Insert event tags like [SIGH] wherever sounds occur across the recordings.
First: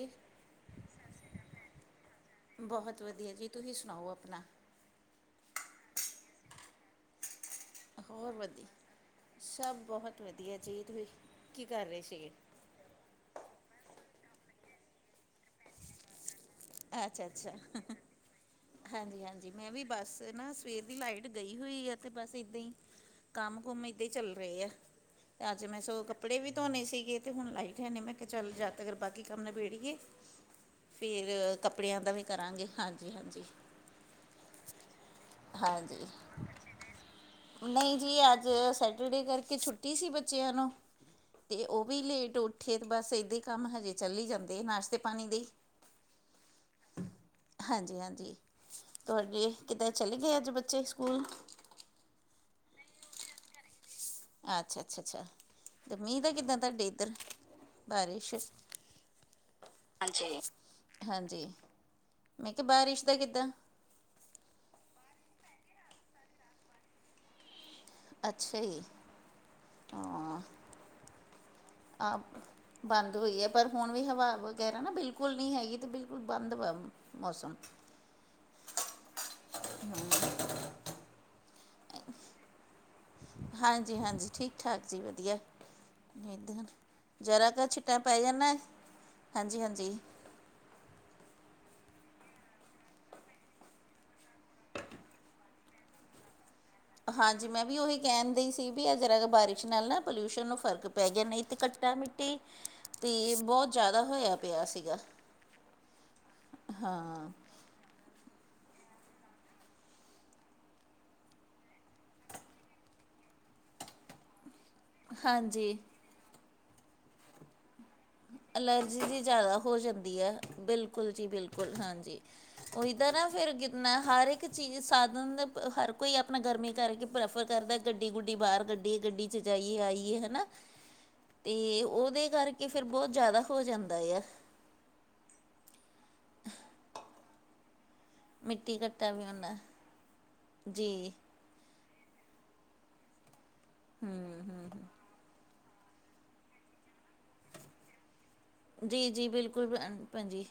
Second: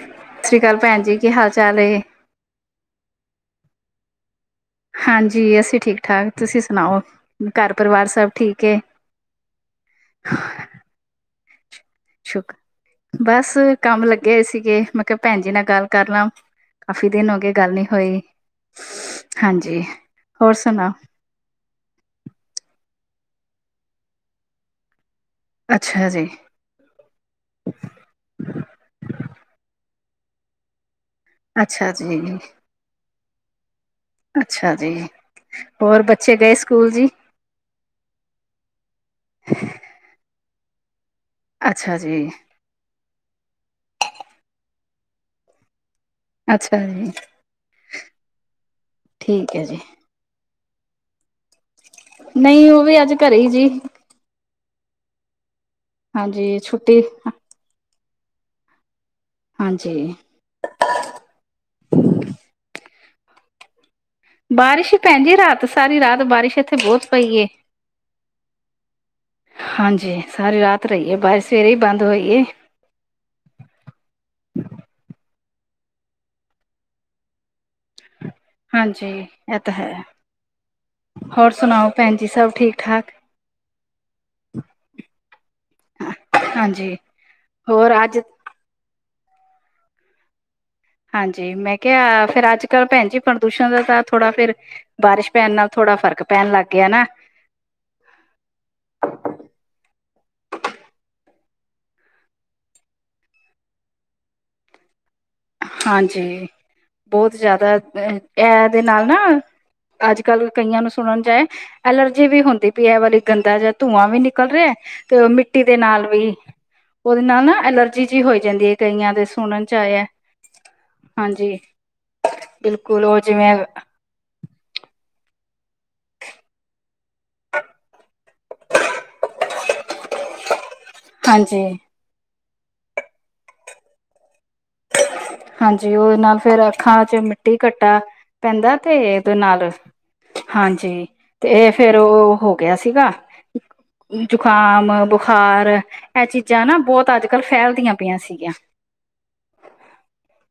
ਸਤਿ ਸ਼੍ਰੀ ਅਕਾਲ ਭੈਣ ਜੀ ਕੀ ਹਾਲ ਚਾਲ ਏ? ਬਹੁਤ ਵਧੀਆ ਜੀ। ਤੁਸੀਂ ਸੁਣਾਓ ਆਪਣਾ ਹਾਂਜੀ। ਅਸੀਂ ਠੀਕ ਠਾਕ ਤੁਸੀਂ ਸੁਣਾਓ? ਘਰ ਪਰਿਵਾਰ ਸਭ ਹੋਰ ਠੀਕ ਵਧੀ ਏ ਸਭ ਬਹੁਤ ਵਧੀਆ ਜੀ ਤੁਸੀਂ ਕੀ ਕਰ ਰਹੇ ਸੀਗੇ? ਸ਼ੁਕ ਬਸ ਕੰਮ ਲੱਗੇ ਹਏ ਸੀਗੇ ਮੈਂ ਕਿਹਾ ਭੈਣ ਜੀ ਨਾਲ ਗੱਲ ਕਰ ਲਾਂ। ਕਾਫੀ ਦਿਨ ਹੋ ਅੱਛਾ-ਅੱਛਾ। ਗਏ ਗੱਲ ਨੀ ਹੋਈ ਹਾਂਜੀ-ਹਾਂਜੀ, ਮੈਂ ਹਾਂਜੀ ਵੀ ਬੱਸ ਨਾ ਹੋਰ ਸਵੇਰ ਸੁਣਾਓ ਦੀ ਲਾਈਟ ਗਈ ਹੋਈ ਆ ਤੇ ਬਸ ਏਦਾਂ ਹੀ ਕੰਮ-ਕੁਮ ਏਦਾਂ ਹੀ ਚੱਲ ਰਹੇ ਆ। ਅੱਜ ਮੈਂ ਸੋ ਅੱਛਾ ਜੀ ਕੱਪੜੇ ਵੀ ਧੋਣੇ ਸੀਗੇ ਤੇ ਹੁਣ ਲਾਈਟ ਹੈ ਨਹੀਂ ਮੈਂ ਕਿਹਾ ਚੱਲ ਜਦ ਤਗ ਬਾਕੀ ਕੰਮ ਨਾਲ ਬੀੜੀਏ ਫੇਿਰ ਅੱਛਾ ਕੱਪੜਿਆਂ ਦਾ ਵੀ ਜੀ ਕਰਾਂਗੇ ਹਾਂਜੀ ਹਾਂਜੀ। ਅੱਛਾ ਜੀ, ਹੋਰ ਹਾਂਜੀ ਬੱਚੇ ਗਏ ਸਕੂਲ ਜੀ? ਨਹੀਂ ਜੀ ਅੱਜ ਸੈਟਰਡੇ ਕਰਕੇ ਛੁੱ ਟੀ ਸੀ ਬੱਚਿਆਂ ਨੂੰ ਅਤੇ ਉਹ ਅੱਛਾ ਵੀ ਜੀ ਲੇਟ ਉ ਏਥੇ ਤੇ ਬਸ ਇੱਦਾਂ ਹੀ ਕੰਮ ਹਜੇ ਚੱਲਹੀ ਜਾਂਦੇ ਨਾਸ਼ਤੇ ਪਾਣੀ ਦੇ। ਅੱਛਾ ਜੀ ਹਾਂਜੀ ਹਾਂਜੀ, ਤੁਹਾਡੇ ਠੀਕ ਹੈ ਜੀ ਕਿਦਾਂ ਚਲੇ ਗਏ ਅੱਜ ਬੱਚੇ ਸਕੂਲ? ਨਹੀਂ ਉਹ ਵੀ ਅੱਜ ਘਰੇ ਜੀ। ਅੱਛਾ ਅੱਛਾ ਅੱਛਾ, ਤੇ ਮੀਂਹ ਦਾ ਕਿੱਦਾਂ ਹਾਂਜੀ ਤੁਹਾਡੇ ਛੁੱਟੀ ਇੱਧਰ? ਬਾਰਿਸ਼, ਹਾਂਜੀ। ਹਾਂਜੀ ਮੈਂ ਕਿਹਾ ਬਾਰਿਸ਼ ਦਾ ਕਿੱਦਾਂ? ਬਾਰਿਸ਼ ਭੈਣ ਜੀ ਰਾਤ ਸਾਰੀ ਰਾਤ ਬਾਰਿਸ਼ ਇੱਥੇ ਬਹੁਤ ਪਈ ਏ। ਅੱਛਾ ਜੀ ਹਾਂਜੀ ਹਾਂ ਸਾਰੀ ਰਾਤ ਰਹੀਏ ਬਰ ਸਵੇਰੇ ਹੀ ਬੰਦ ਆ ਹੋਈ ਏ। ਬੰਦ ਹੋਈ ਹੈ, ਪਰ ਹੁਣ ਵੀ ਹਵਾ ਵਗੈਰਾ ਨਾ ਬਿਲਕੁਲ ਨੀ ਹੈਗੀ ਤੇ ਬਿਲਕੁਲ ਬੰਦ ਵਾ। ਮੌਸਮ ਹਾਂਜੀ ਇਹ ਤਾਂ ਹੈ, ਹੋਰ ਸੁਣਾਓ ਭੈਣ ਜੀ ਸਭ ਠੀਕ ਠਾਕ। ਹਾਂਜੀ ਹਾਂਜੀ ਠੀਕ ਠਾਕ ਜੀ ਵਧੀਆ। ਹਾਂਜੀ ਜ਼ਰਾ ਕ ਹੋਰ ਛਿੱਟਾ ਅੱਜ ਪੈ ਜਾਣ ਨਾ ਹਾਂਜੀ ਹਾਂਜੀ ਹਾਂਜੀ ਮੈਂ ਕਿਹਾ ਫੇਿਰ ਅੱਜ-ਕੱਲ ਭੈਣ ਜੀ ਪ੍ਰਦੂਸ਼ਣ ਦਾ ਤਾਂ ਥੋੜ੍ਹਾ ਫੇਿਰ। ਬਾਰਿਸ਼ ਪੈਣ ਨਾਲ ਥੋੜਾ ਫਰਕ ਪੈਣ ਲੱਗ ਗਿਆ ਨਾ। ਹਾਂਜੀ ਹਾਂਜੀ। ਮੈਂ ਵੀ ਉਹੀ ਕਹਿਣ ਦ ਹੀ ਸੀ ਵੀ ਅਗਰ ਅਗ ਬਾਰਿਸ਼ ਨਾਲ ਨਾ ਪੋਲਿਊਸ਼ਨ ਨੂੰ ਫ਼ਰਕ ਪੈ ਗਿਆ ਨਹੀਂ ਤਾਂ ਕੱਟਾ ਮਿੱ ਤੇ ਬਹੁਤ ਜ਼ਿਆਦਾ ਹੋਇਆ ਪਿਆ ਸੀਗਾ ਹਾਂਜੀ ਹਾਂ ਬਹੁਤ ਜ਼ਿਆਦਾ ਅ ਇਹ ਦੇ ਨਾਲ ਨਾ ਅੱਜ ਕੱਲ੍ਹ ਕਈਆਂ ਨੂੰ ਸੁਣਨ ਛ ਆਇਆ ਐਲਰਜੀ ਵੀ ਹੁੰਦੀ ਪਈ ਏ ਵਾਲੀ ਗੰਦਾ ਜਯਾ ਧੂੰਆਂ ਵੀ ਨਿਕਲ ਰਿਹਾ। ਤੇ ਓ ਮਿੱਟੀ ਦੇ ਹਾਂਜੀ ਨਾਲ ਵੀ ਉਹਦੇ ਨਾਲ ਨਾ ਐਲਰਜੀ ਜੀ ਜੀ ਹੋਈ ਜਾਂਦੀ ਹੈ ਐਲਰਜੀ ਕਈਆਂ ਜੀ ਦੇ ਜ਼ਿਆਦਾ ਸੁਣਨ ਚ ਹੋ ਆਇਆ। ਜਾਂਦੀ ਹੈ ਬਿਲਕੁਲ ਜੀ ਹਾਂਜੀ ਬਿਲਕੁਲ ਹਾਂਜੀ ਬਿਲਕੁਲ ਉਦਾਂ ਉਹ ਨਾ ਫੇਰ ਜਿਵੇਂ ਗਿੱਤਨਾ ਹਰ ਇੱਕ ਚੀਜ਼ ਸਾਧਨ ਹਰ ਕੋਈ ਆਪਣਾ ਗਰਮੀ ਕਰਕੇ ਪ੍ਰੈਫਰ ਕਰਦਾ ਗੱਡੀ ਗੁੱਡੀ ਬਾਹਰ ਕੱਢਿਏ ਗੱਡੀ ਜਾਈਏ ਆਈਏ ਹਨਾ ਹਾਂਜੀ ਤੇ ਉਹਦੇ ਕਰਕੇ ਫਿਰ ਬਹੁਤ ਜ਼ਿਆਦਾ ਹੋ ਜਾਂਦਾ ਆ। ਹਾਂਜੀ ਉਹ ਨਾ ਫੇਰ ਅੱਖਾਂ ਚ ਮਿੱਟੀ ਕੱਟਾ ਪੈਂਦਾ ਮਿੱਟੀ ਤੇ ਘੱਟਾ ਵੀ ਇਹਦੇ ਹੁੰਦਾ ਨਾਲ ਹਾਂਜੀ ਜੀ ਤੇ ਫੇਰ ਉਹ ਹੋ ਗਿਆ ਸੀਗਾ ਜੁਕਾਮ ਬੁਖਾਰ ਇਹ ਚੀਜ਼ਾਂ ਨਾ ਬਹੁਤ ਅੱਜ ਕੱਲ੍ਹ ਫੈਲਦੀਆਂ ਪਈਆਂ ਸੀਗੀਆਂ। ਜੀ ਜੀ ਬਿਲਕੁਲ ਭਜੀ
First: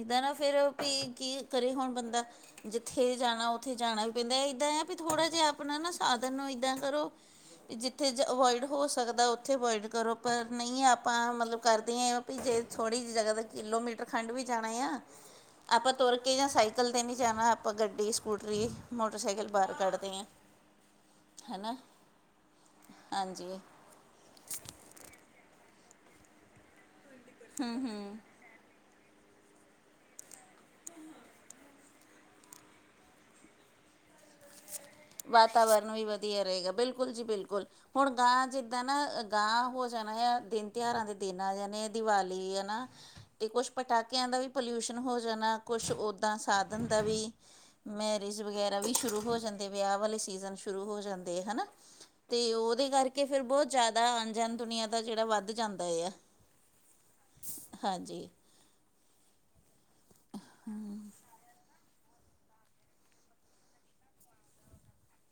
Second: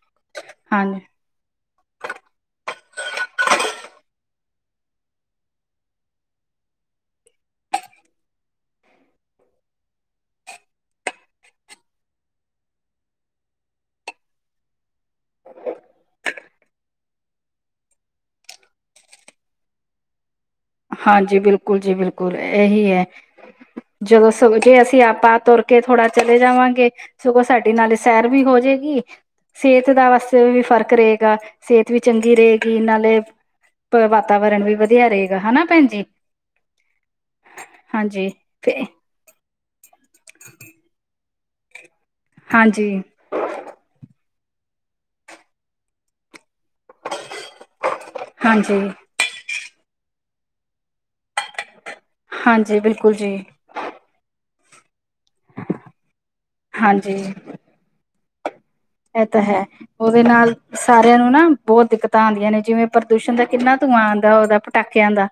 ਇੱਦਾਂ ਨਾ ਫਿਰ ਹਾਂਜੀ ਵੀ ਕੀ ਕਰੇ ਹੋੁਣ ਬੰਦਾ ਜਿੱਥੇ ਜਾਣਾ ਉੱਥੇ ਜਾਣਾ ਵੀ ਪੈਂਦਾ ਇਏਦਾਂ ਆ ਵੀ ਥੋੜ੍ਹਾ ਜਿਹਾ ਆਪਣਾ ਨਾ ਸਾਧਨ ਨੂੰ ਏਦਾਂ ਕਰੋ ਜਿੱਥੇ ਜ ਅਵੋਇਡ ਹੋ ਸਕਦਾ ਉੱਥੇ ਅਵੋਇਡ ਕਰੋ ਪਰ ਨਹੀ ਆਪਾਂ ਮਤਲਬ ਕਰਦੇ ਆ ਜੇ ਥੋੜੀ ਜਿ ਜਗਾ ਕਿਲੋਮੀਟਰ ਖੰਡ ਵੀ ਜਾਣਾ ਆ ਆਪਾਂ ਤੁਰ ਕੇ ਜਾਂ ਸਾਈਕਲ ਤੇ ਨੀ ਜਾਣਾ ਆਪਾਂ ਗੱਡੀ, ਸਕੂਟਰੀ, ਮੋਟਰਸਾਈਕਲ ਬਾਹਰ ਕੱਢਦੇ ਆ। ਹਾਂਜੀ ਬਿਲਕੁਲ ਜੀ ਬਿਲਕੁਲ ਇਹੀ ਹੈ। ਹਾਂਜੀ ਜਦੋਂ ਸੁਵਜੇ ਅਸੀ ਆਪਾਂ ਤੁਰ ਕੇ ਥੋੜਾ ਚਲੇ ਜਾਵਾਂਗੇ। ਸਗੋਂ ਸਾਡੇ ਨਾਲੇ ਸੈਰ ਵੀ ਹੋਜੇਗੀ ਸਿਹਤ ਦਾ ਵਾਸਤੇ ਵੀ ਫ਼ਰਕ ਰਹੇਗਾ। ਸਿਹਤ ਵੀ ਚੰਗੀ ਰਹੇਗੀ ਨਾਲੇ ਵਾਤਾਵਰਨ ਵੀ ਵਧੀਆ ਰਹੇ ਵਾਤਾਵਰਨ ਵੀ ਵਧੀਆ ਰਹੇਗਾ ਬਿਲਕੁਲ ਜੀ ਬਿਲਕੁਲ। ਹੁਣ ਹਾਂਜੀ ਗਾਂ ਤੇ ਜਿੱਦਾਂ ਨਾ ਗਾਂਹ ਹੋ ਜਾਣਾ ਆ ਦਿਨ ਤਿਉਹਾਰਾਂ ਦੇ ਦਿਨ ਆ ਜਾਣੇ ਦੀਵਾਲੀ ਹੈ ਹਾਂਜੀ, ਨਾ ਤੇ ਕੁਛ ਪਟਾਕਿਆਂ ਦਾ ਵੀ ਪੋਲਿਊਸ਼ਨ ਹੋ ਜਾਣਾ ਕੁਛ ਉੱਦਾਂ ਸਾਧਨ ਦਾ ਵੀ ਮੈਂ ਹਾਂਜੀ, ਵਗੈਰਾ ਵੀ ਸ਼ੁਰੂ ਹੋ ਜਾਂਦੇ ਵਿਆਹ ਵਾਲੇ ਸੀਜ਼ਨ ਸ਼ੁਰੂ ਹੋ ਜਾਂਦੇ, ਹਨਾ। ਤੇ ਹਾਂਜੀ ਉਹਦੇ ਬਿਲਕੁਲ ਕਰਕੇ ਜੀ ਫਿਰ ਬਹੁਤ ਜ਼ਿਆਦਾ ਆਣ- ਜਾਣ ਦੁਨੀਆਂ ਦਾ ਜਿਹੜਾ ਵੱਧ ਜਾਂਦਾ ਆ। ਹਾਂਜੀ ਹਾਂਜੀ ਇਹ ਤਾਂ ਹੈ। ਉਹਦੇ ਨਾਲ ਸਾਰਿਆਂ ਨੂੰ ਨਾ ਬਹੁੱਤ ਦਿੱਕਤਾਂ ਆਉਂਦੀਆਂ ਨੇ ਜਿਵੇਂ ਪ੍ਰਦੂਸ਼ਣ ਦਾ ਕਿੰਨਾ ਧੂੰਆਂ ਆਉਂਦਾ ਉਹਦਾ ਪਟਾਕਿਆਂ ਦਾ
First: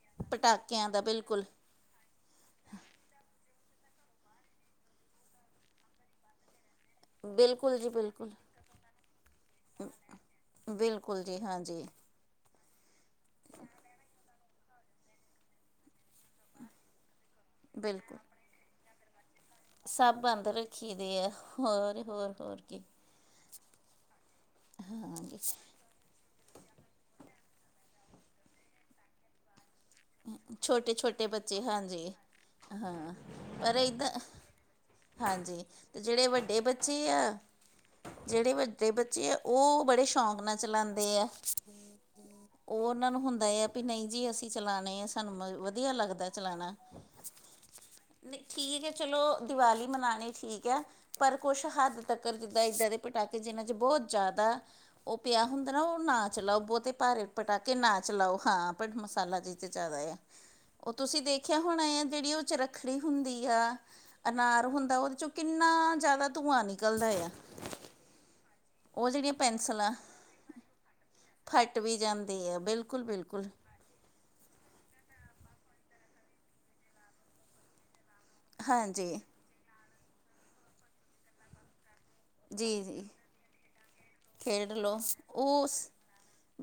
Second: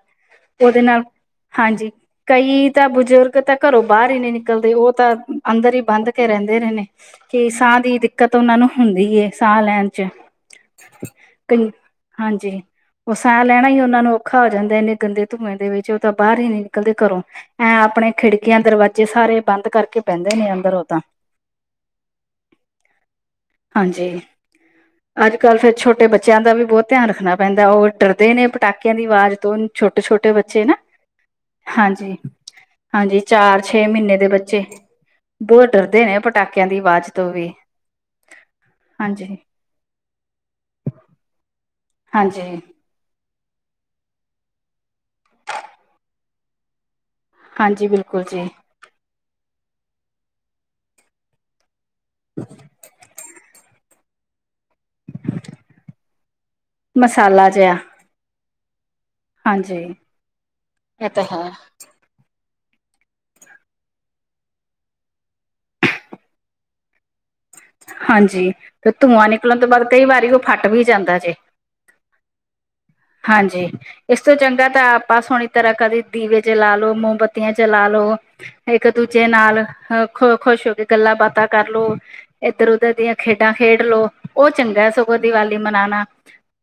ਉਹਦੇ ਪਟਾਕਿਆਂ ਦਾ ਨਾਲ, ਬਿਲਕੁਲ ਹਾਂਜੀ ਕਈ ਤਾਂ ਬਜ਼ੁਰਗ ਤਾਂ ਘਰੋਂ ਬਾਹਰ ਹੀ ਨਹੀਂ ਨਿਕਲਦੇ ਉਹ ਤਾਂ ਅੰਦਰ ਹੀ ਬੰਦ ਕੇ ਰਹਿੰਦੇ ਰਹੇ ਨੇ। ਕਿ ਬਿਲਕੁੱਲ ਸਾਹ ਜੀ ਦੀ ਬਿਲਕੁੱਲ ਦਿੱਕਤ ਉਹਨਾਂ ਨੂੰ ਹੁੰਦੀ ਐ ਸਾਹ ਲੈਣ ਚ ਬਿਲਕੁਲ ਜੀ ਕਈ ਹਾਂਜੀ ਹਾਂਜੀ, ਉਹ ਸਾਹ ਲੈਣਾ ਹੀ ਉਹਨਾਂ ਨੂੰ ਔਖਾ ਹੋ ਜਾਂਦਾ ਇੰਨੇ ਗੰਦੇ ਧੂੰਏ ਦੇ ਵਿੱਚ ਤਾਂ ਬਾਹਰ ਹੀ ਨੀ ਨਿਕਲਦੇ ਘਰੋਂ। ਐਂ ਆਪਣੇ ਬਿਲਕੁਲ ਖਿੜਕੀਆਂ, ਦਰਵਾਜ਼ੇ ਜੇ ਸਾਰੇ ਬੰਦ ਕਰਕੇ ਸਭ ਪੈਂਦੇ ਬੰਦ ਨੇ ਅੰਦਰ ਉਹ ਰੱਖੀ ਤਾਂ ਦੇ ਆ ਹੋਰ -ਹੋਰ- ਹੋਰ ਕੀ ਹਾਂਜੀ, ਅੱਜ- ਹਾਂਜੀ ਕੱਲ੍ਹ ਫਿਰ ਛੋਟੇ ਛੋਟੇ ਬੱਚਿਆਂ ਦਾ ਵੀ ਬਹੁੱਤ ਧਿਆਨ ਰੱਖਣਾ ਪੈਂਦਾ ਹੈ। ਉਹ ਡਰਦੇ ਨੇ ਪਟਾਕਿਆਂ ਦੀ ਆਵਾਜ਼ ਤੋਂ ਛੋਟੇ -ਛੋਟੇ ਬੱਚੇ ਨਾ, ਛੋਟੇ ਛੋਟੇ ਬੱਚੇ ਹਾਂਜੀ। ਹਾਂ ਹਾਂਜੀ, ਚਾਰ- ਪਰ ਛੇ ਇੱਦਾਂ ਮਹੀਨੇ ਦੇ ਬੱਚੇ। ਹਾਂਜੀ ਬਹੁੱਤ ਅਤੇ ਡਰਦੇ ਨੇ ਜਿਹੜੇ ਵੱਡੇ ਪਟਾਕਿਆਂ ਦੀ ਬੱਚੇ ਆਵਾਜ਼ ਆ ਤੋਂ ਵੀ। ਜਿਹੜੇ ਵੱਡੇ ਬੱਚੇ ਹਾਂਜੀ ਆ ਉਹ ਬੜੇ ਸ਼ੌਕ ਨਾਲ ਚਲਾਉਂਦੇ ਆ। ਹਾਂਜੀ ਉਹ ਉਹਨਾਂ ਨੂੰ ਹੁੰਦਾ ਆ ਵੀ ਨਹੀਂ ਜੀ ਅਸੀਂ ਚਲਾਣੇ ਆ ਸਾਨੂੰ ਵਧੀਆ ਲੱਗਦਾ ਚਲਾਣਾ। ਹਾਂਜੀ ਬਿਲਕੁਲ ਨੀ ਜੀ ਠੀਕ ਹੈ ਚਲੋ ਦੀਵਾਲੀ ਮਨਾਣੀ ਠੀਕ ਹੈ। ਪਰ ਕੁੱਛ ਹੱਦ ਤੱਕਰ ਜਿੱਦਾਂ ਇੱਦਾਂ ਦੇ ਪਟਾਕੇ ਜਿਨਨਾਂ ਚ ਬਹੁਤ ਜ਼ਿਆਦਾ ਉਹ ਪਿਆ ਹੁੰਦਾ ਨਾ ਉਹ ਨਾ ਚਲਾਓ ਬਹੁਤੇ ਭਾਰੇ ਮਸਾਲਾ ਪਟਾਕੇ ਜਿਹਾ ਨਾ ਚਲਾਓ ਹਾਂ ਬਟ ਮਸਾਲਾ ਜੀਛ ਚ ਹਾਂਜੀ ਜ਼ਿਆਦਾ ਆ। ਉਹ ਇਹ ਤੁਸੀ ਤਾਂ ਹੈ ਦੇਖਿਆ ਹੋਣਾ ਆ ਜਿਹੜੀ ਉਹ ਚ ਚੱਰਖੜੀ ਹੁੰਦੀ ਆ, ਅਨਾਰ ਹੁੰਦਾ ਉਹਦੇ ਚੋਂ ਕਿੰਨਾ ਜ਼ਿਆਦਾ ਧੂੰਆਂ ਨਿਕਲਦਾ ਆ। ਹਾਂਜੀ, ਤੇ ਉਹ ਧੂੰਆਂ ਜਿਹੜੀਆਂ ਨਿਕਲਣ ਤੋਂ ਬਾਅਦ ਕਈ ਵਾਰੀ ਉਹ ਫੱਟ ਵੀ ਜਾਂਦਾ ਜੇ। ਫੱਟ ਵੀ ਜਾਂਦੀ ਆ, ਬਿਲਕੁੱਲ -ਬਿਲਕੁੱਲ ਹਾਂਜੀ ਇਸ ਤੋਂ ਚੰਗਾ ਤਾਂ ਆਪਾਂ ਸੋਹਣੀ ਤਰ੍ਹਾਂ ਕਦੇ ਦੀਵੇ ਚਲਾ ਲੋ, ਮੋਮਬੱਤੀਆਂ ਚਲਾ ਲੋ। ਇੱਕ ਹਾਂਜੀ -ਦੂਜੇ ਨਾਲ ਖੁਸ਼ ਹੋ ਕੇ ਗੱਲਾਂ -ਬਾਤਾਂ ਕਰਲੋ। ਇੱਧਰ- ਜੀ ਉੱਧਰ ਜੀ ਦੀਆਂ ਖੇਡਾਂ ਖੇਡ ਲੋ, ਉਹ ਖੇਡ ਚੰਗਾ ਲਓ ਸਗੋਂ ਦੀਵਾਲੀ ਉਸ ਮਨਾਉਣਾ।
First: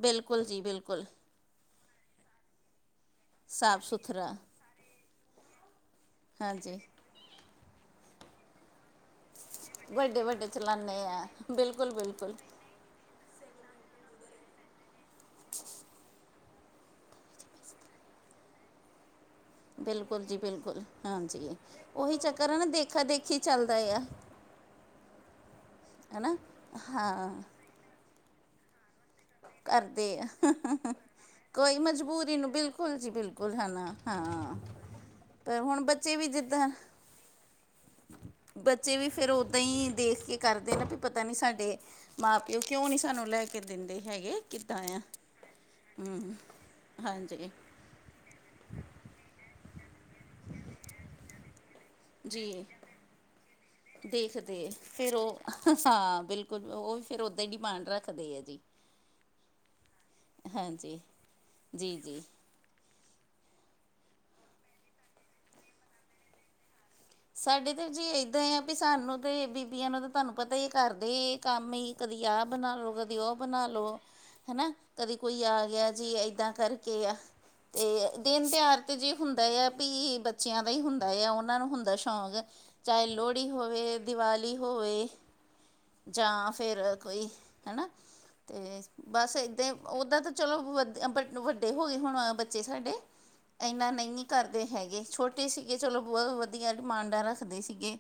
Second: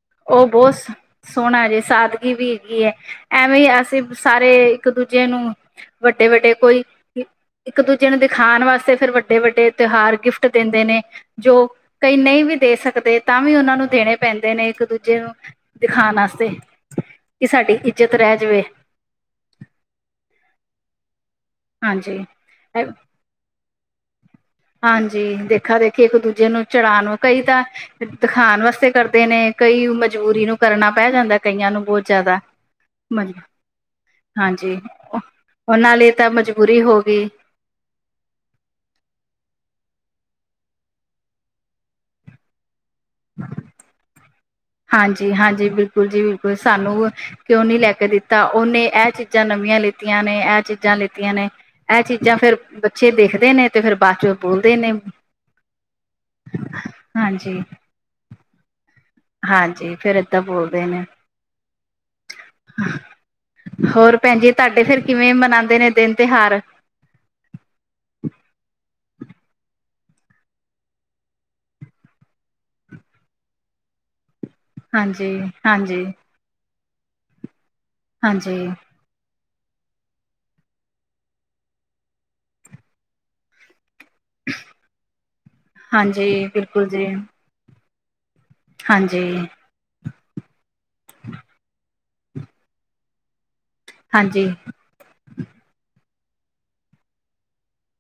ਬਿਲਕੁਲ ਉਹ ਜੀ ਬਹੁਤ ਬਿਲਕੁਲ ਸੋਹਣਾ ਜੇ ਸਾਦਗੀ ਵੀ ਹੈਗੀ ਹੈ ਐਵੇਂ ਸਾਫ ਅਸੀਂ ਸੁਥਰਾ ਸਾਰੇ ਇੱਕ -ਦੂਜੇ ਨੂੰ ਵੱਡੇ- ਵੱਡੇ ਹਾਂਜੀ ਕੋਈ ਇੱਕ- ਦੂਜੇ ਨੂੰ ਦਿਖਾਉਣ ਵਾਸਤੇ ਫਿਰ ਵੱਡੇ -ਵੱਡੇ ਤਿਉਹਾਰ ਵੱਡੇ ਗਿਫ਼ਟ ਵੱਡੇ ਦਿੰਦੇ ਚਲਾਨੇ ਨੇ, ਆ ਜੋ ਬਿਲਕੁਲ ਕਈ ਬਿਲਕੁਲ ਨਹੀਂ ਵੀ ਵੀ ਦੇ ਸਕਦੇ ਤਾਂ ਵੀ ਉਹਨਾਂ ਨੂੰ ਦੇਣੇ ਪੈਂਦੇ ਨੇ ਇੱਕ- ਦੂਜੇ ਨੂੰ ਦਿਖਾਉਣ ਵਾਸਤੇ। ਕਿ ਸਾਡੀ ਇੱਜ਼ਤ ਰਹਿ ਜਾਵੇ। ਬਿਲਕੁੱਲ ਜੀ -ਬਿਲਕੁੱਲ ਹਾਂਜੀ, ਉਹੀ ਹਾਂਜੀ ਚੱਕਰ ਹੈ ਨਾ ਦੇਖਾ- ਦੇਖੀ ਚੱਲਦਾ ਆ। ਹਾਂਜੀ, ਦੇਖਾ -ਦੇਖੀ ਇੱਕ- ਹਨਾ ਦੂਜੇ ਨੂੰ ਚੜ੍ਹਾ ਨੂੰ ਹਾਂ ਕਈ ਤਾਂ ਦਿਖਾਉਣ ਵਾਸਤੇ ਕਰ ਦੇਨੇ ਕਈ ਕਰਦੇ ਆ ਮਜ਼ਬੂਰੀ ਨੂੰ ਕਰਨਾ ਪੈ ਜਾਂਦਾ ਕਈਆਂ ਕੋਈ ਨੂੰ ਬਹੁਤ ਜ਼ਿਆਦਾ ਮਜਬੂਰੀ ਨੂੰ ਬਿਲਕੁਲ ਜੀ ਬਿਲਕੁਲ ਹੈ ਨਾ ਹਾਂ ਹਾਂਜੀ, ਪਰ ਹੁਣ ਉਹਨਾਂ ਲਈ ਬੱਚੇ ਵੀ ਤਾਂ ਜਿੱਦਾਂ ਮਜ਼ਬੂਰੀ ਹੋ ਗਈ। ਬੱਚੇ ਵੀ ਫਿਰ ਓਦਾਂ ਹੀ ਦੇਖ ਕੇ ਕਰਦੇ ਨੇ ਵੀ ਪਤਾ ਨੀ ਸਾਡੇ ਮਾਂ- ਪਿਓ ਕਿਉਂਕਿ ਉਹ ਨਹੀਂ ਸਾਨੂੰ ਲੈ ਕੇ ਦਿੰਦੇ ਹੈਗੇ। ਕਿੱਦਾਂ ਆ ਹਾਂਜੀ -ਹਾਂਜੀ, ਬਿਲਕੁੱਲ ਜੀ ਬਿਲਕੁੱਲ ਸਾਨੂੰ ਹਾਂਜੀ ਕਿਉਂ ਨੀ ਲੈ ਕੇ ਦਿੱਤਾ। ਉਹਨੇ ਇਹ ਚੀ ਚੀਜ਼ਾਂ ਨਵੀਆਂ ਲਿੱਤੀਆਂ ਨੇ, ਇਹ ਚੀਜ਼ਾਂ ਲਿੱਤੀਆਂ ਨੇ। ਇਹ ਚੀਜ਼ਾਂ ਫਿਰ ਜੀ ਬੱਚੇ ਦੇਖਦੇ ਨੇ ਤੇ ਫੇਰ ਬਾਅਦ ਚੋਂ ਦੇਖਦੇ, ਬੋਲਦੇ ਨੇ ਫਿਰ ਉਹ ਹਾਂ, ਬਿਲਕੁੱਲ ਉਹ ਫਿਰ ਉਦਾਂ ਹੀ ਹਾਂਜੀ ਡਿਮਾਂਡ ਰੱਖਦੇ ਆ ਜੀ। [UNINTELLIGIBLE] ਹਾਂਜੀ, ਫਿਰ ਏਦਾਂ ਬੋਲਦੇ ਹਾਂਜੀ ਨੇ। ਜੀ ਜੀ ਹੋਰ ਭੈਣਜੀ ਤੁਹਾਡੇ ਫਿਰ ਕਿਵੇਂ ਮਨਾਉਂਦੇ ਨੇ ਦਿਨ- ਤਿਉਹਾਰ? ਸਾਡੇ ਤਾਂ ਜੀ ਇੱਦਾਂ ਆ, ਵੀ ਸਾਨੂੰ ਤੇ ਬੀਬੀਆਂ ਨੂੰ ਤਾਂ ਤੁਹਾਨੂੰ ਪਤਾ ਹੀ ਘਰ ਦੇ ਕੰਮ ਹੀ ਕਦੀ ਆਹ ਬਣਾ ਲਉ, ਕਦੀ ਉਹ ਬਣਾ ਲਉ। ਹਨਾ ਕਦੀ ਹਾਂਜੀ ਕੋਈ ਆ ਗਿਆ ਹਾਂਜੀ ਜੀ, ਇਦਾਂ ਕਰਕੇ ਆ ਤੇ ਦਿਨ ਹਾਂਜੀ ਤਿਉਹਾਰ ਤੇ ਜੇ ਹੁੰਦਾ ਆ ਵੀ ਬੱਚਿਆਂ ਦਾ ਹੀ ਹੁੰਦਾ ਆ, ਉਹਨਾਂ ਨੂੰ ਹੁੰ ਦਾ ਸ਼ੌਕ, ਚਾਹੇ ਲੋਹੜੀ ਹੋਵੇ ਦੀਵਾਲੀ ਹੋਵੇ। ਹਾਂਜੀ ਜਾਂ ਫਿਰ ਬਿਲਕੁਲ ਜੀ ਕੋਈ ਹੈਨਾ ਤੇ ਹਾਂਜੀ ਬਸ ਇੱਦਾਂ ਉੱਦਾਂ ਤਾਂ ਚਲੋ ਵੱ ਵੱ ਵੱਡੇ ਹੋ ਗਏ ਹੁਣ ਬੱਚੇ ਸਾਡੇ, ਇਨਾ ਨੀ ਹਾਂਜੀ ਕਰਦੇ ਹੈਗੇ ਛੋਟੇ ਛੋਟੇ ਸੀਗੇ ਚਲੋ ਬਹੁਤ ਵਧੀਆ ਡਿਮਾਂਡਾ ਰੱਖਦੇ ਸੀਗੇ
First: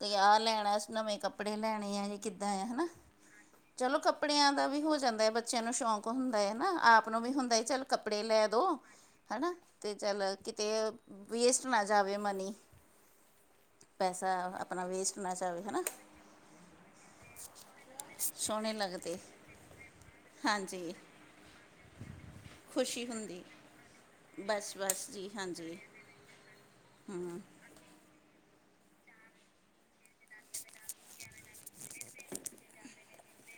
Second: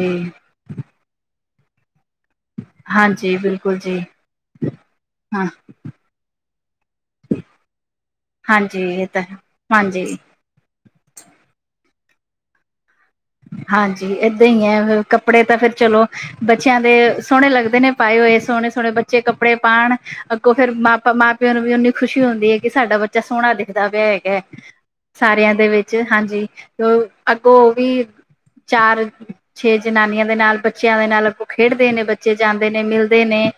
ਤੇ ਆਹ ਲੈਣਾ ਨਵੇਂ ਕੱਪੜੇ ਲੈਣੇ ਆ। ਕਿੱਦਾਂ ਆ ਹਨਾ, ਹਾਂਜੀ ਬਿਲਕੁਲ ਚਲੋ ਜੀ ਕੱਪੜਿਆਂ ਦਾ ਵੀ ਹੋ ਜਾਂਦਾ ਐ ਹਾਂ ਬੱਚਿਆਂ ਨੂੰ ਸ਼ੌਂਕ ਹੁੰਦਾ ਏ ਨਾ, ਆਪ ਨੂੰ ਵੀ ਹੁੰਦਾ ਚੱਲ ਕੱਪੜੇ ਲੈ ਦਉ ਹਾਂਜੀ ਇਹ ਤਾਂ ਹੈ। ਹਨਾ ਅਤੇ ਹਾਂਜੀ ਚੱਲ ਕਿਤੇ ਵੇਸਟ ਨਾ ਜਾਵੇ ਮਨੀ ਹਾਂਜੀ, ਪੈਸਾ ਏਦਾਂ ਇ ਆਪਣਾ ਐ, ਵੇਸਟ ਨਾ ਕੱਪੜੇ ਤਾਂ ਜਾਵੇ ਫੇਰ ਹੈਨਾ ਚਲੋ ਬੱਚਿਆਂ ਦੇ ਸੋਹਣੇ ਲੱਗਦੇ ਨੇ ਪਾਏ ਹੋਏ, ਸੋਹਣੇ ਸੋਹਣੇ-ਸੋਹਣੇ ਲੱਗਦੇ ਬੱਚੇ ਕੱਪੜੇ ਪਾਉਣ ਅੱਗੋਂ ਫੇਰ ਹਾਂਜੀ ਮ ਮਾਂ ਪਿਓ ਨੂੰ ਵੀ ਓਨੀ ਖੁਸ਼ੀ ਹੁੰਦੀ ਐ। ਕਿ ਸਾਡਾ ਖੁਸ਼ੀ ਬੱਚਾ ਹੁੰਦੀ ਸੋਹਣਾ ਦਿਖਦਾ ਪਿਆ ਹੈਗਾ, ਬਸ ਬਸ ਜੀ ਸਾਰਿਆਂ ਦੇ ਹਾਂਜੀ ਵਿੱਚ ਹਾਂਜੀ। ਅੱਗੋਂ ਉਹ ਵੀ ਚਾਰ-ਛੇ ਜਨਾਨੀਆਂ ਦੇ ਨਾਲ ਬੱਚਿਆਂ ਦੇ ਨਾਲ ਅੱਗੋਂ ਖੇਡਦੇ ਨੇ ਬੱਚੇ, ਜਾਂਦੇ ਨੇ, ਮਿਲ ਨੇ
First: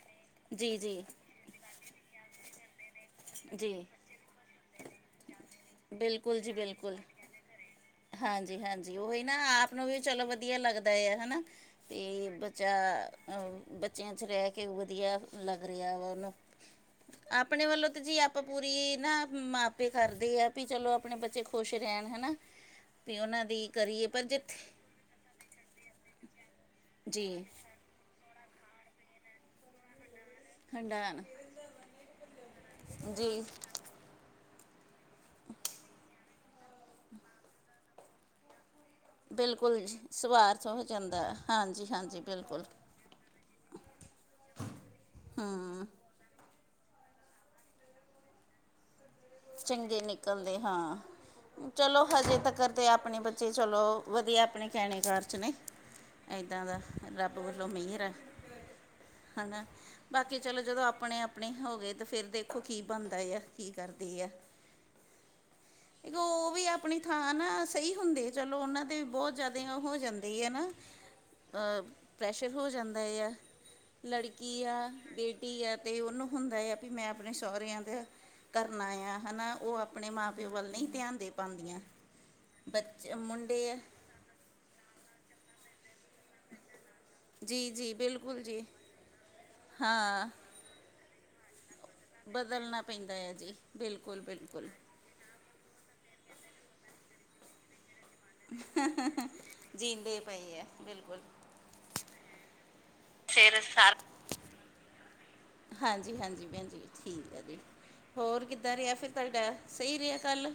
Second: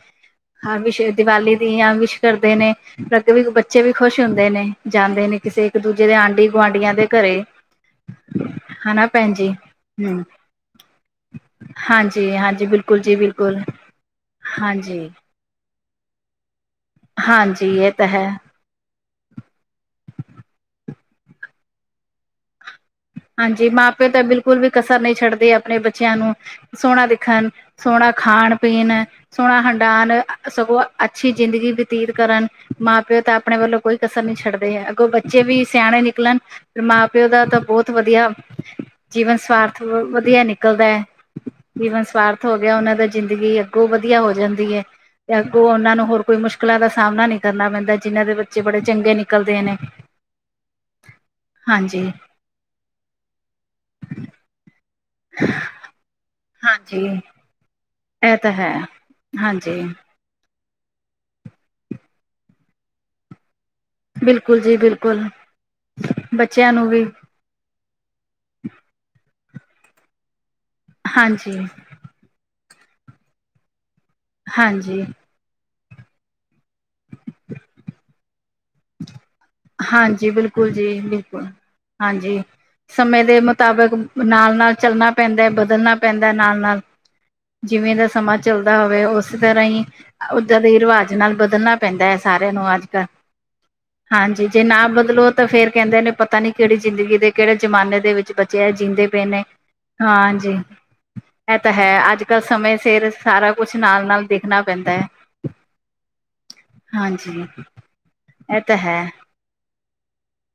ਜੀ ਵਿਸ਼ ਜੀ ਦੀਵਾਲੀ ਦੀ ਜਾਂ ਵਿਸ਼ ਕਰਦੇ ਨੇ ਅੱਗੇ ਵੀ ਬੱਚੇ ਵੀ ਖੁਸ਼ ਖੁਸ਼ ਹੁੰਦੇ ਨੇ ਜਾਂਦੇ ਨੇ ਕਿਸੇ ਇੱਕ ਦੂਜੇ ਦੇ ਬਿਲਕੁੱਲ ਆਂਢੀ ਜੀ ਗੁਆਂਢੀਆਂ ਬਿਲਕੁੱਲ। ਦੇ ਘਰੇ ਹਾਂਜੀ-ਹਾਂਜੀ, ਉਹੀ ਭੈਣ ਜੀ ਹਨਾ ਆਪ ਨੂੰ ਵੀ ਹਮ ਚਲੋ ਵਧੀਆ ਲੱਗਦਾ ਆ ਹੈਨਾ, ਤੇ ਹਾਂਜੀ, ਹਾਂਜੀ ਬੱਚਾ ਬਿਲਕੁਲ ਜੀ ਬਿਲਕੁਲ, ਅਹ ਬੱਚਿਆਂ ਚ ਰਹਿ ਕੇ ਹਾਂਜੀ। ਵਧੀਆ ਲੱਗ ਰਿਹਾ ਵਾ ਉਹਨੂੰ, ਆਪਣੇ ਹਾਂਜੀ ਵੱਲੋਂ ਇਹ ਤਾਂ ਜੀ ਹੈ, ਆਪ ਪੂਰੀ ਨਾ ਮਾਂਪੇ ਕਰਦੇ ਆ ਵੀ ਚਲੋ ਆਪਣੇ ਬੱਚੇ ਖੁਸ਼ ਰਹਿਣ ਹੈਨਾ। ਹਾਂਜੀ, ਮਾਂ ਪਿਓ ਤਾਂ ਬਿਲਕੁਲ ਵੀ ਕਸਰ ਨਹੀਂ ਛੱਡਦੇ ਆਪ ਆਪਣੇ ਬੱਚਿਆਂ ਨੂੰ ਸੋਹਣਾ ਜੀ ਦਿਖਣ, ਸੋਹਣਾ ਖਾਣ ਪੀਣ, ਸੋਹਣਾ ਹ ਹੰਡਾਨ, ਸਗੋਂ ਹੰਡਾਣ ਅੱਛੀ ਜ਼ਿੰਦਗੀ ਬਤੀਤ ਕਰਨ, ਮਾਂ ਪਿਓ ਤਾਂ ਜੀ ਆਪਣੇ ਵੱਲੋਂ ਕੋਈ ਕਸਰ ਨੀ ਛੱਡਦੇ ਏ, ਅੱਗੋਂ ਬੱਚੇ ਵੀ ਸਿਆਣੇ ਨਿਕਲਣ ਫੇਰ ਮਾਂ ਪਿਓ ਦਾ ਤਾਂ ਬਹੁਤ ਵਧੀਆ। ਜੀਵਨ ਬਿਲਕੁਲ ਸਵਾਰਥ ਜੀ ਵਧੀਆ ਸਵਾਰਥ ਹੋ ਨਿਕਲਦਾ ਐ, ਜਾਂਦਾ ਹਾਂਜੀ ਜੀਵਨ ਹਾਂਜੀ ਸਵਾਰਥ ਹੋ ਬਿਲਕੁਲ ਗਿਆ ਉਹਨਾਂ ਦਾ ਜ਼ਿੰਦਗੀ ਕੋ ਵਧੀਆ ਹੋ ਜਾਂਦੀ ਐ, ਅੱਗੋਂ ਹੂੰ ਉਹਨਾਂ ਨੂੰ ਹੋਰ ਕੋਈ ਮੁਸ਼ਕਿਲਾਂ ਦਾ ਸਾਹਮਣਾ ਨਈ ਕਰਨਾ ਪੈਂਦਾ, ਜਿਹਨਾਂ ਬ ਬੜੇ ਚੰਗੇ ਨੇ ਨਿਕਲਦੇ ਚੰਗੇ ਨਿਕਲਦੇ ਹਾਂ, ਚਲੋ ਹਾਂਜੀ, ਹਜੇ ਤੱਕ ਤੇ ਆਪਣੇ ਬੱਚੇ ਚਲੋ ਵਧੀਆ ਆਪਣੇ ਕਹਿਣੇ ਕਾਰ ਚ ਨੇ ਏਦਾਂ ਦਾ ਹਾਂਜੀ ਰੱਬ ਰੱਬ ਵੱਲੋਂ ਮਿਹਰ ਐ। ਇਹ ਤਾਂ ਹੈ ਹਾਂਜੀ। ਬਾਕੀ ਚਲੋ ਜਦੋਂ ਆਪਣੇ-ਆਪਣੇ ਹੋ ਗਏ ਤਾਂ ਫਿਰ ਦੇਖੋ ਕੀ ਬਣਦਾ ਆ, ਕੀ ਕਰਦਾ ਬਿਲਕੁਲ ਜੀ ਬਿਲਕੁਲ ਤੇ ਉਹ ਵੀ ਬੱਚਿਆਂ ਨੂੰ ਆਪਣੀ ਥਾਂ ਹਾਂ ਨਾ ਸਹੀ ਹੁੰਦੇ ਚਲੋ ਉਹਨਾਂ ਦੇ ਬਹੁਤ ਜ਼ਿਆਦੇ ਹੋ ਜਾਂਦੇ ਐ ਨ, ਹਾਂਜੀ, ਅਹ ਪ੍ਰੈਸ਼ਰ ਹੋ ਜਾਂਦਾ ਆ, ਲੜਕੀ ਆ ਹਾਂਜੀ, ਬੇਟੀ ਟੀ ਆ ਤੇ ਉਹਨੂੰ ਹੁੰਦਾ ਆ ਵੀ ਮੈਂ ਆਪਣੇ ਸਹੁਰਿਆਂ ਦਾ ਨਾਇ ਆ ਹਨ ਨਾ ਹਾਂਜੀ ਬਿਲਕੁਲ ਜੀ, ਬਿਲਕੁਲ ਹਾਂਜੀ, ਬੱਚੇ ਸਮੇਂ ਦੇ ਮੁੰਡੇ ਆ ਮੁਤਾਬਕ ਨਾਲ-ਨਾਲ ਚੱਲਣਾ ਪੈਂਦਾ ਐ, ਬਦਲਣਾ ਪੈਂਦਾ ਨਾਲ-ਨਾਲ। ਜੀ ਜੀ ਜਿਵੇਂ ਦਾ ਸਮਾਂ ਬਿਲਕੁਲ ਜੀ ਚੱਲਦਾ ਹੋਵੇ, ਉਸੇ ਤਰ੍ਹਾਂ ਹੀ ਹਾਂ ਉਦਾਂ ਦੇ ਰਿਵਾਜ ਨਾਲ ਬਦਲਣਾ ਪੈਂਦਾ ਐ, ਸਾਰਿਆਂ ਨੂੰ ਬਦਲਣਾ ਅੱਜ-ਕੱਲ੍ਹ ਪੈਂਦਾ ਜੀ ਬਿਲਕੁਲ। ਹਾਂਜੀ, ਜੇ ਬਿਲਕੁਲ ਨਾ ਬਦਲੋ ਤਾਂ ਫੇਰ ਕਹਿੰਦੇ ਨੇ ਪਤਾ ਨੀ ਕਿਹੜੀ ਜ਼ਿੰਦਗੀ ਦੇ, ਕਿਹੜੇ ਜ਼ਮਾਨੇ ਦੇ ਵਿੱਚ ਬੱਚੇ ਜੀਂਦੇ ਪਏ ਨੇ, ਜੀਂਦੇ ਹਾਂਜੀ ਪਏ ਆ ਬਿਲਕੁਲ ਇਹ ਤਾਂ ਹੈ ਅੱਜ-ਕੱਲ ਸਮੇ ਸਿਰ ਸਾਰਾ ਫਿਰ ਕੁਛ ਸਾਰ ਨਾਲ-ਨਾਲ ਦੇਖਣਾ ਪੈਂਦਾ ਏ, ਹਾਂਜੀ ਹਾਂਜੀ ਭੈਣ ਜੀ ਠੀਕ ਹੈ ਹਾਂਜੀ। ਜੀ ਹੋਰ ਇਹ ਕਿੱਦਾਂ ਤਾਂ ਰਿਹਾ ਹੈ ਫਿਰ ਤੁਹਾਡਾ, ਸਹੀ ਰਿਹਾ ਕੱਲ੍ਹ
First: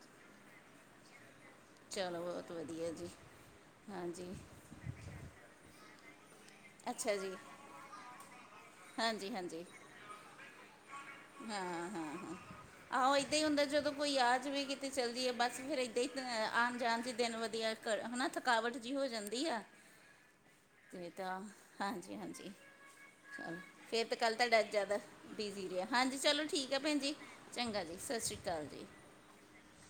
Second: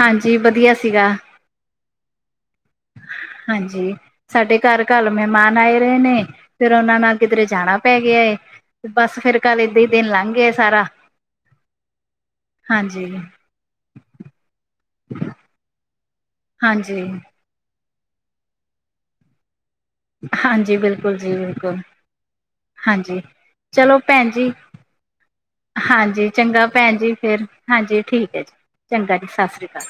ਹਾਂਜੀ ਵਧੀਆ ਸੀਗਾ ਚਲੋ ਬਹੁਤ ਵਧੀਆ ਜੀ, ਹਾਂਜੀ। ਘਰ ਕੱਲ ਮਹਿਮਾਨ ਆਏ ਰਹੇ ਨੇ ਫਿਰ ਉਹਨਾਂ ਅੱਛਾ ਨਾਲ ਜੀ ਕਿਧਰੇ ਜਾਣਾ ਪੈ ਗਿਆ ਏ ਬਸ ਹਾਂਜੀ ਫੇਰ ਕੱਲ ਹਾਂਜੀ ਏਦਾਂ ਹੀ ਦਿਨ ਲੰਘ ਗ ਗਿਆ ਸਾਰਾ। ਹਾਂ, ਹਾਂ, ਹਾਂ ਆਹੋ ਹਾਂਜੀ ਇੱਦਾਂ ਹੀ ਹੁੰਦੈ ਜਦੋਂ ਕੋਈ ਆ ਜਾਵੇ ਕਿਤੇ ਚੱਲੇ ਜਾਇਏ ਬਸ ਫਿਰ ਇ ਤੇ ਇਕ ਆਣ ਹਾਂਜੀ ਜਾਣ ਚ' ਦਿਨ ਵਧੀਆ ਘਰੋ ਨਾ ਥਕਾਵਟ ਜੀ ਹੋ ਜਾਂਦੀ ਆ ਹਾਂਜੀ, ਬਿਲਕੁਲ। ਤਾ ਜੀ ਬਿਲਕੁਲ ਹਾਂਜੀ, ਹਾਂਜੀ। ਹਾਂਜੀ ਚ ਚਲੋ ਫੇਰ ਤੇ ਭੈਣ ਕੱਲ ਜੀ ਤੁਹਾਡਾ ਜਿਆਦਾ ਬਿਜੀ ਰਿਹਾ। ਹਾਂਜੀ, ਚਲੋ ਚੰਗਾ ਠੀਕ ਐ ਭੈਣ ਜੀ। ਫਿਰ ਚੰਗਾ ਜੀ ਹਾਂਜੀ 'ਸਤਿ ਠੀਕ ਸ਼੍ਰੀ ਹੈ ਜੀ ਅਕਾਲ'ਜੀ। ਚੰਗਾ ਜੀ ਸਤਿ ਸ੍ਰੀ ਅਕਾਲ